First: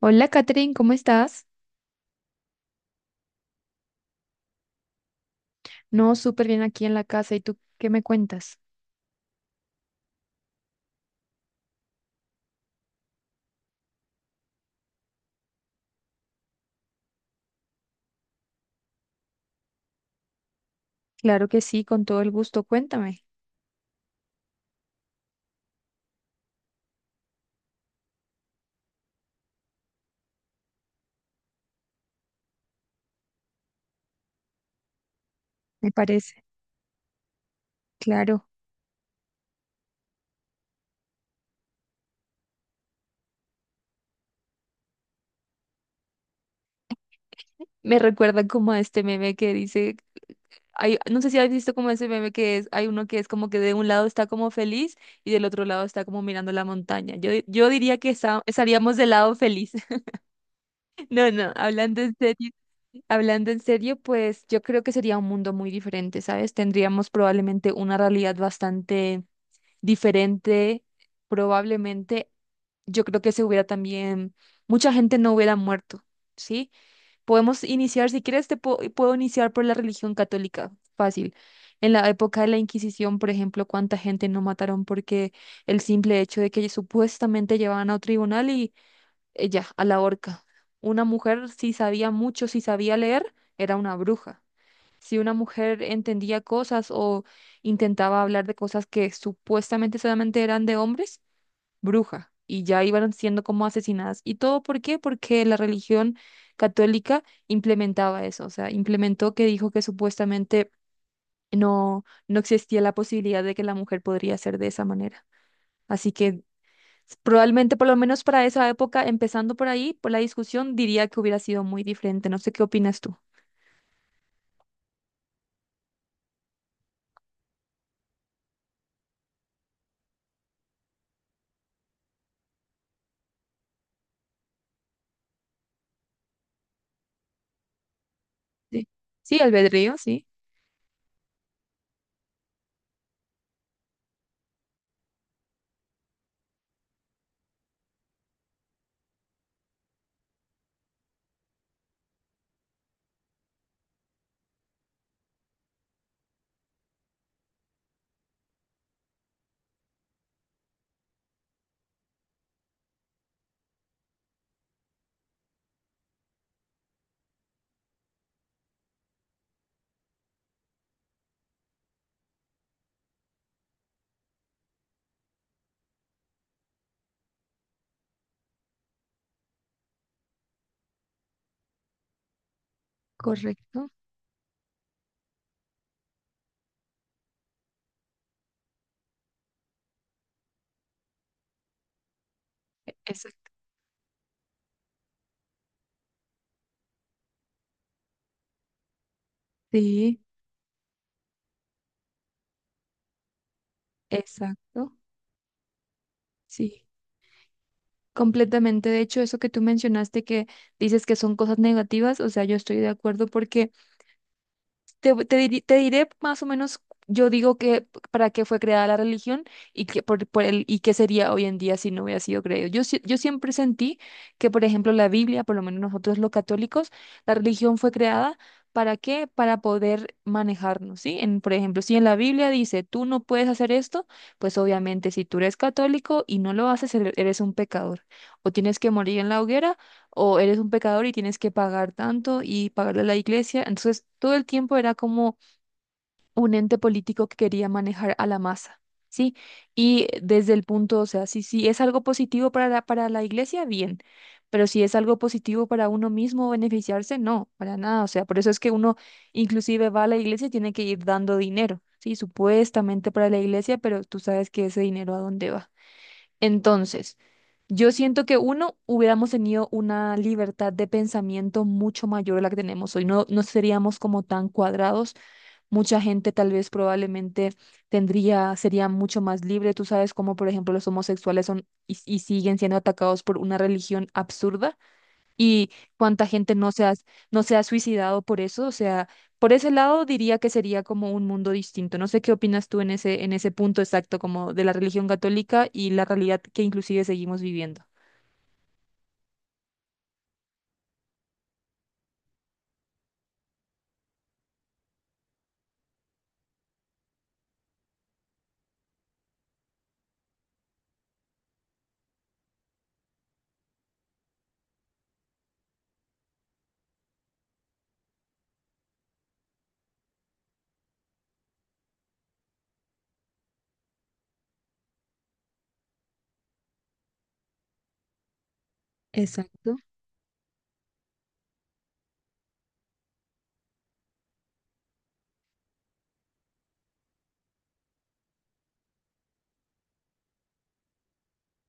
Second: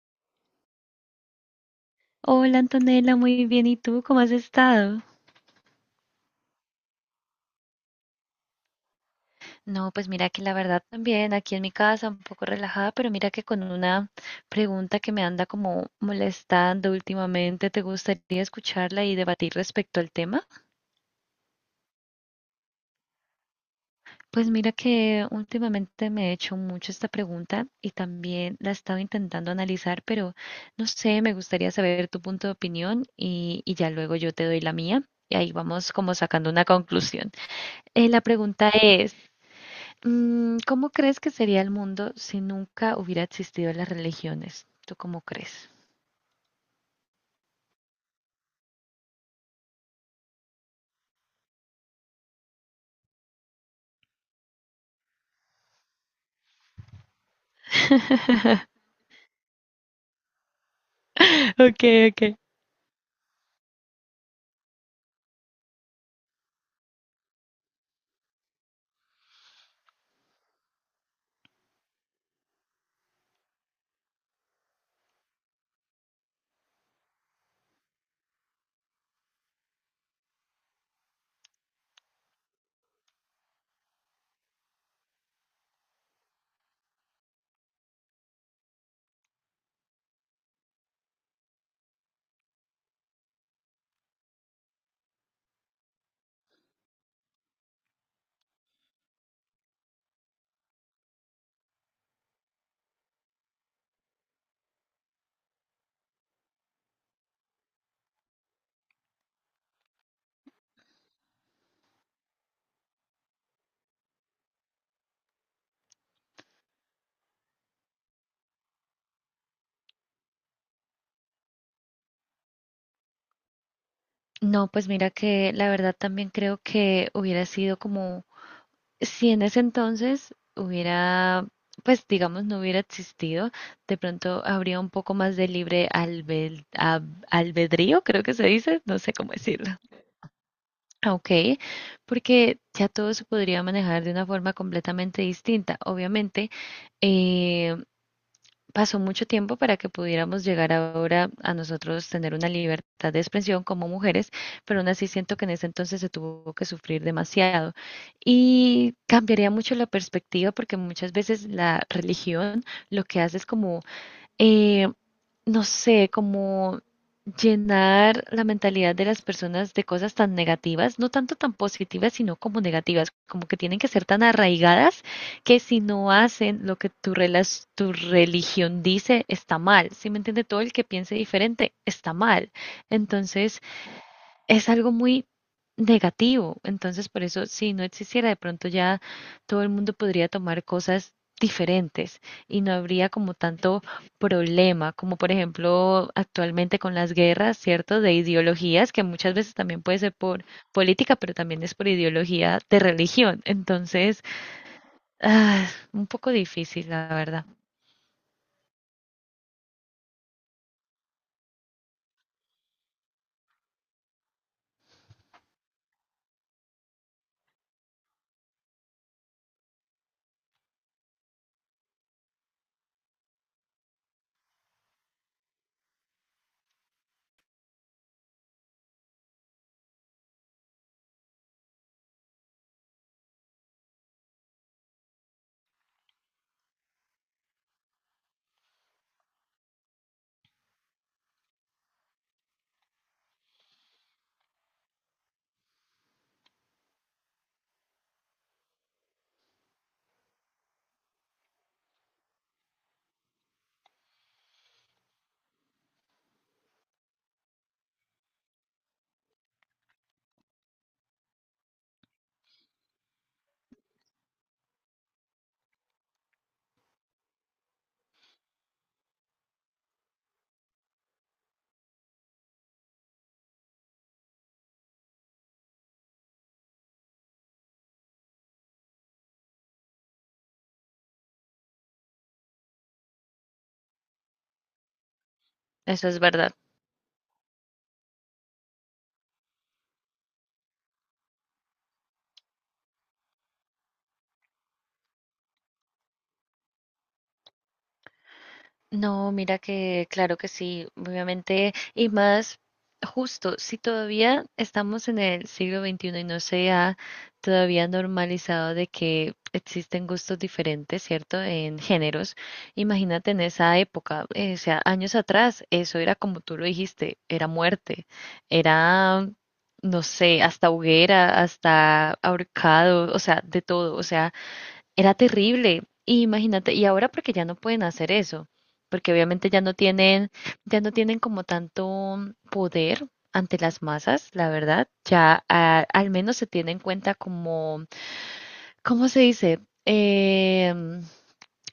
Hola, Catherine, ¿cómo estás? Hola Antonella, muy bien. ¿Y tú cómo has estado? No, súper bien aquí en la casa. ¿Y tú qué me cuentas? No, pues mira que la verdad también aquí en mi casa un poco relajada, pero mira que con una pregunta que me anda como molestando últimamente, ¿te gustaría escucharla y debatir respecto al tema? Claro que sí, con todo el gusto. Cuéntame, Pues mira que últimamente me he hecho mucho esta pregunta y también la he estado intentando analizar, pero no sé, me gustaría saber tu punto de opinión y ya luego yo te doy la mía. Y ahí me vamos como parece. sacando una conclusión. La Claro. pregunta es, ¿cómo crees que sería el mundo si nunca hubiera existido las religiones? ¿Tú cómo crees? Me recuerda como a este meme que dice, hay, no sé si has visto como ese meme que es, hay uno que es como que de un lado está como feliz y del otro lado está como mirando la montaña. Yo diría que estaríamos del lado feliz. No, no, hablando Okay, en okay. serio. Hablando en serio, pues yo creo que sería un mundo muy diferente, ¿sabes? Tendríamos probablemente una realidad bastante diferente, probablemente yo creo que se hubiera también, mucha gente no hubiera muerto, ¿sí? Podemos iniciar, si quieres, puedo iniciar por la religión católica, fácil. En la época de la Inquisición, por ejemplo, cuánta gente no mataron porque el simple hecho de que supuestamente llevaban a un tribunal y ya, a la horca. Una mujer, si sabía mucho, si sabía leer, era una bruja si una mujer entendía cosas o intentaba hablar de cosas que supuestamente solamente eran de hombres, bruja, y ya iban siendo como asesinadas. ¿Y todo por qué? Porque la religión católica implementaba eso, o sea, implementó que dijo que supuestamente no existía la posibilidad de que la mujer podría ser de esa manera. Así que probablemente, por lo menos para esa época, empezando por ahí, por la discusión, diría que hubiera sido muy diferente. No sé qué opinas tú. No, pues mira que la verdad también creo que hubiera sido como si en ese entonces hubiera, pues digamos, no hubiera existido, de pronto habría un poco más de libre albedrío, creo que se dice, Sí, no sé cómo sí, decirlo. albedrío, sí, Ah, ok, porque ya todo se podría manejar de una forma completamente distinta. Obviamente, eh, pasó mucho tiempo para que pudiéramos llegar ahora a nosotros tener una libertad de expresión como mujeres, pero aún así siento que en ese entonces se tuvo que sufrir demasiado. Y cambiaría mucho la perspectiva porque muchas veces la religión lo que hace es como eh, no sé, como llenar la mentalidad de las personas de cosas tan negativas, no tanto tan positivas, sino como negativas, como que tienen que ser tan arraigadas que si no hacen lo que tu religión dice, está mal. ¿Si me entiende? Todo el que piense diferente está mal. Entonces, correcto. es algo muy negativo. Entonces, por eso, si no existiera, de pronto ya todo el mundo podría tomar cosas diferentes y no habría como Exacto. tanto problema, como por ejemplo actualmente con las guerras, ¿cierto? De ideologías, que muchas veces también puede ser Sí, por política, pero también es por ideología de religión. Entonces, exacto. ah, un poco Sí, difícil, la verdad. completamente. De hecho, eso que tú mencionaste que dices que son cosas negativas, o sea, yo estoy de acuerdo porque te diré más o menos, yo digo que para qué fue creada la religión y que por el, y qué sería hoy en día si no hubiera sido creado. Yo siempre sentí que, por ejemplo, la Biblia, por lo menos nosotros los católicos, la religión fue creada para qué, para poder manejarnos, ¿sí? En, por ejemplo, si en la Biblia dice, tú no puedes hacer esto, pues obviamente si tú eres católico y no lo haces, eres un pecador. O tienes que morir en la hoguera o eres un pecador y tienes que pagar tanto y pagarle a la iglesia. Entonces, todo el tiempo era como un ente político que quería manejar a la masa, ¿sí? Y desde el punto, o sea, si es algo positivo para la iglesia, bien, pero si es algo positivo para uno mismo beneficiarse, no, para nada. O sea, por eso es que uno inclusive va a la iglesia y tiene que ir dando dinero, ¿sí? Supuestamente para la iglesia, pero tú sabes que ese dinero a dónde va. Entonces... Yo siento que uno hubiéramos tenido una libertad de pensamiento mucho mayor a la que tenemos hoy. No, no seríamos como tan cuadrados. Mucha gente tal vez probablemente tendría, sería mucho más libre. Tú sabes cómo, por ejemplo, los homosexuales son y siguen siendo atacados por una religión absurda y Eso es cuánta verdad. gente no se ha suicidado por eso. O sea, por ese lado diría que sería como un mundo distinto. No sé qué opinas tú en ese punto exacto como de la religión católica y la realidad que inclusive seguimos viviendo. No, mira que claro que sí, obviamente, y más justo, si todavía estamos en el siglo XXI y no se ha todavía normalizado de que existen gustos diferentes, ¿cierto? En géneros, imagínate en esa época, o sea, años atrás, eso era como tú lo dijiste, era muerte, era, no sé, hasta hoguera, hasta ahorcado, o sea, de todo, o sea era terrible. Y imagínate, y ahora porque ya no pueden hacer eso, porque obviamente Exacto. Ya no tienen como tanto poder ante las masas, la verdad. Ya al menos se tiene en cuenta como, ¿cómo se dice?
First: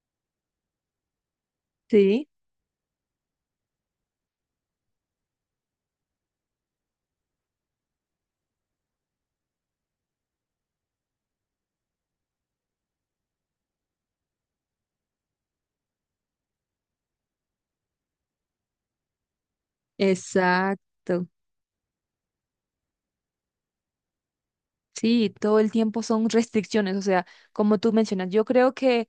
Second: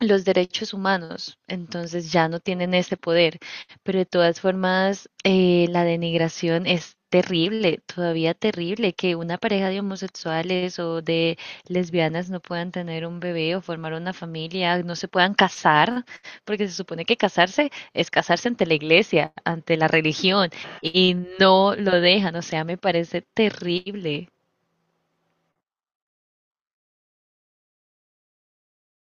Los derechos humanos, entonces ya Sí. no tienen ese poder. Pero de todas formas, la denigración es terrible, todavía terrible, que una pareja de homosexuales o de lesbianas no puedan tener un bebé o formar una familia, no se puedan casar, porque se supone que casarse es casarse ante la iglesia, ante la religión, y Exacto. no lo dejan, o sea, me parece terrible. Sí, todo el tiempo son restricciones, o sea, como tú mencionas, yo creo que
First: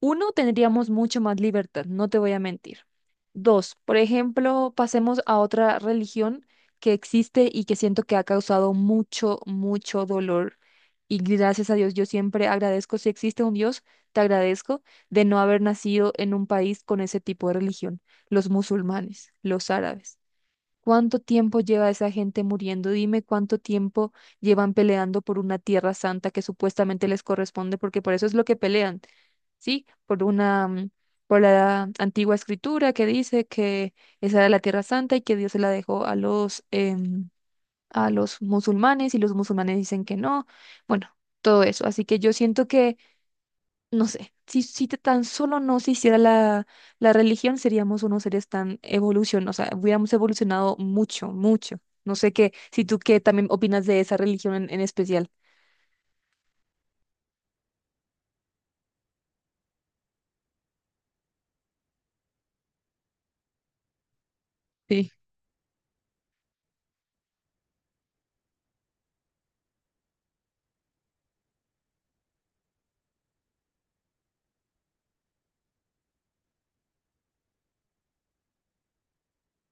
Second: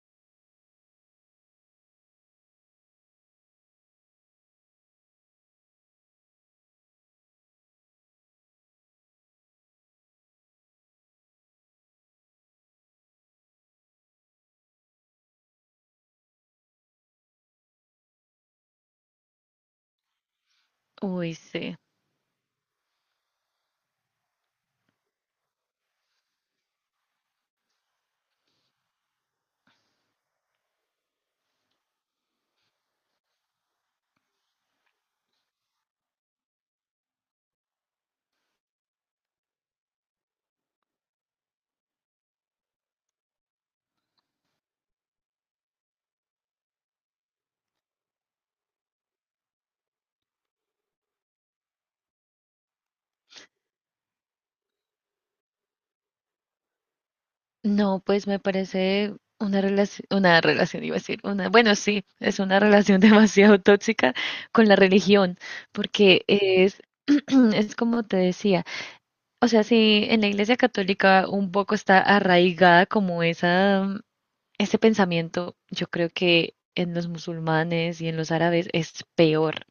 uno, tendríamos mucho más libertad, no te voy a mentir. Dos, por ejemplo, pasemos a otra religión que existe y que siento que ha causado mucho, mucho dolor. Y gracias a Dios, yo siempre agradezco, si existe un Dios, te agradezco de no haber nacido en un país con ese tipo de religión, los musulmanes, los árabes. ¿Cuánto Uy, tiempo sí. lleva esa gente muriendo? Dime cuánto tiempo llevan peleando por una tierra santa que supuestamente les corresponde, porque por eso es lo que pelean, ¿sí? Por la antigua escritura que dice que esa era la tierra santa y que Dios se la dejó a los musulmanes y los musulmanes dicen que no. Bueno, todo eso. Así que yo siento que no sé, si tan solo no se hiciera la religión, seríamos unos seres tan evolución, o sea, hubiéramos evolucionado mucho, mucho. No sé qué, si tú qué también opinas de esa religión en especial. No, pues me parece una relación, iba a decir, una, bueno, sí, es una relación demasiado tóxica con la Sí. religión, porque es, es como te decía, o sea, si en la Iglesia Católica un poco está arraigada como esa, ese pensamiento, yo creo que en los musulmanes y en los árabes es peor,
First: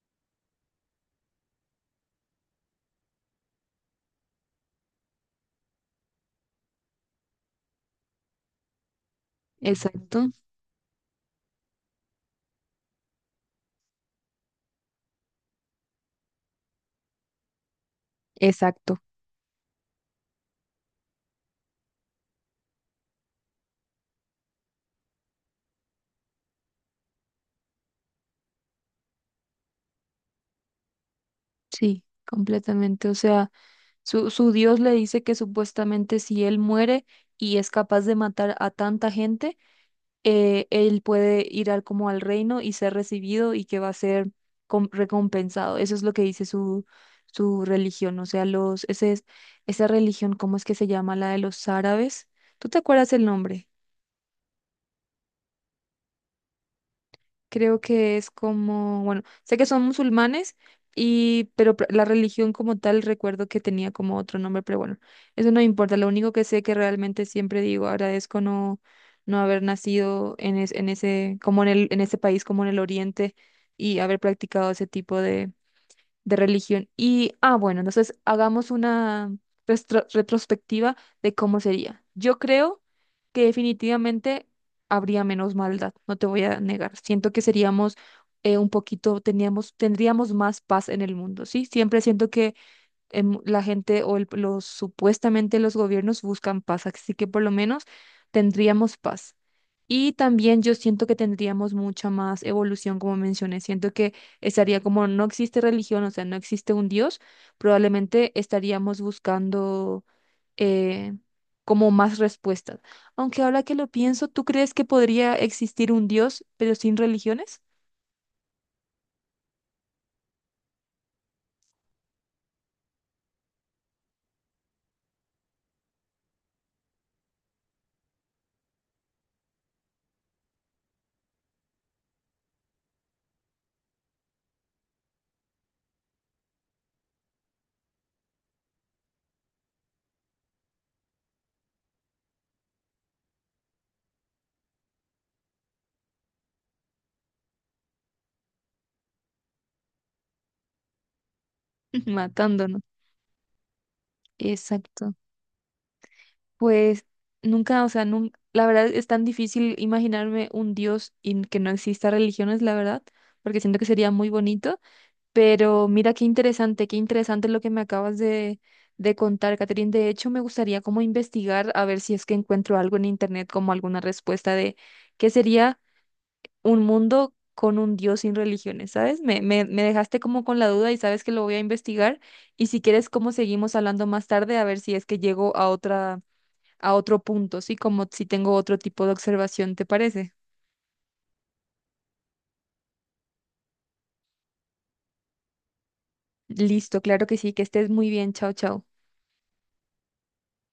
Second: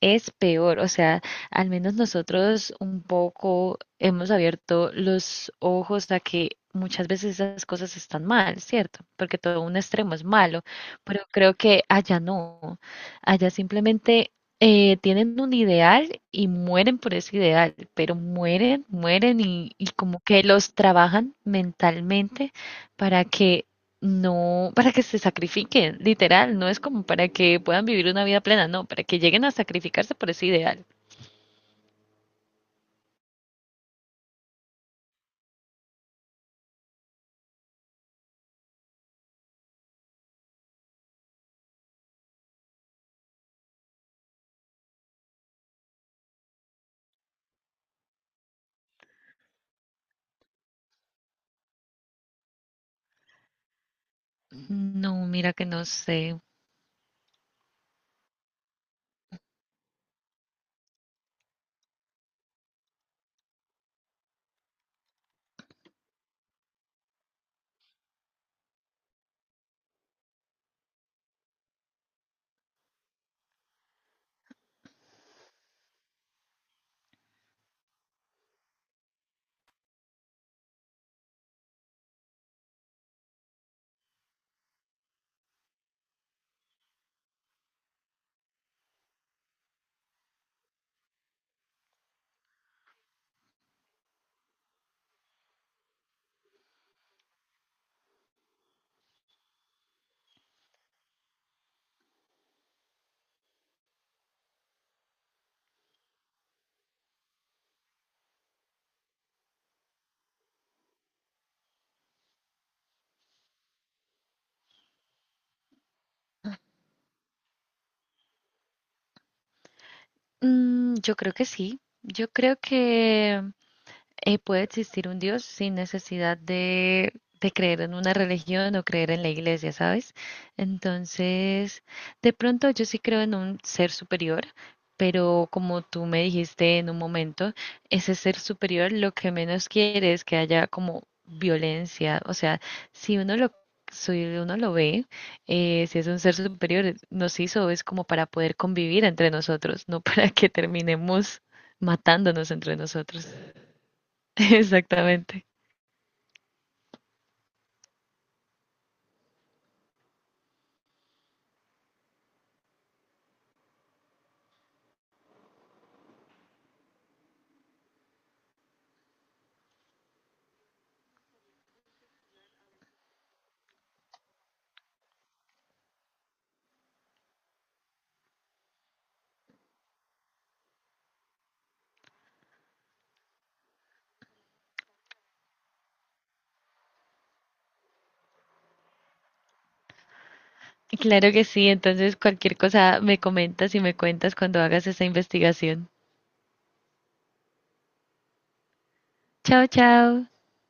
es peor. O sea, al menos nosotros un poco hemos abierto los ojos a que muchas veces esas cosas están mal, ¿cierto? Porque todo un extremo es Exacto, malo, pero creo que allá no. Allá simplemente tienen un ideal y mueren por ese ideal, pero mueren, exacto, mueren y como que los trabajan mentalmente para que no, para que se sacrifiquen, literal, no es como para que puedan vivir una vida plena, no, para que lleguen a sacrificarse por ese ideal. sí, completamente. O sea, su Dios le dice que supuestamente si él muere y es capaz de matar a tanta gente, él puede ir al, como al reino y ser recibido y que va a ser recompensado. Eso es lo que dice su religión. O sea, esa religión, ¿cómo es que se llama? La de los árabes. ¿Tú te acuerdas el nombre? No, mira que no sé. Creo que es como, bueno, sé que son musulmanes, pero la religión como tal recuerdo que tenía como otro nombre, pero bueno, eso no importa. Lo único que sé que realmente siempre digo, agradezco no haber nacido en ese como en ese país como en el Oriente y haber practicado ese tipo de religión. Y, bueno, entonces hagamos una retrospectiva de cómo sería. Yo creo que definitivamente habría menos maldad, no te voy a negar. Siento que seríamos un poquito, tendríamos más paz en el mundo, ¿sí? Siempre siento que la gente o el- los supuestamente los gobiernos buscan paz, así que por lo menos tendríamos paz. Y también yo siento que tendríamos mucha más evolución, como mencioné. Siento que estaría como no existe religión, o sea, no existe un Dios, probablemente estaríamos buscando eh, como más respuestas. Aunque ahora que lo pienso, ¿tú crees que podría existir un Dios, pero sin religiones? Mm, yo creo que sí, yo creo que puede existir un Dios sin necesidad de creer en una religión o creer en la iglesia, ¿sabes? Entonces, de pronto yo sí creo en un ser superior, pero como tú me dijiste en un momento, ese ser superior lo que menos quiere es que haya como violencia, o sea, si uno lo si uno lo ve, si es un ser superior, nos hizo es como para poder convivir entre nosotros, no para que terminemos matándonos entre Matándonos. nosotros. Exacto. Exactamente. Pues nunca, o sea, la verdad es tan difícil imaginarme un Dios y que no exista religiones, la verdad, porque siento que sería muy bonito. Pero mira qué interesante lo que me acabas de contar, Catherine. De hecho, me gustaría como investigar a ver si es que encuentro algo en internet, como alguna respuesta de qué sería un mundo con un Dios sin religiones, ¿sabes? Me dejaste como con la duda y sabes que lo voy a investigar. Y si quieres, como seguimos hablando más tarde, a ver si es que llego a otro punto, ¿sí? Como si tengo otro tipo de observación, ¿te parece? Claro que sí, entonces cualquier cosa me comentas y me cuentas cuando hagas esa investigación. Listo, claro que sí, que estés muy bien, chao, chao. Chao, chao.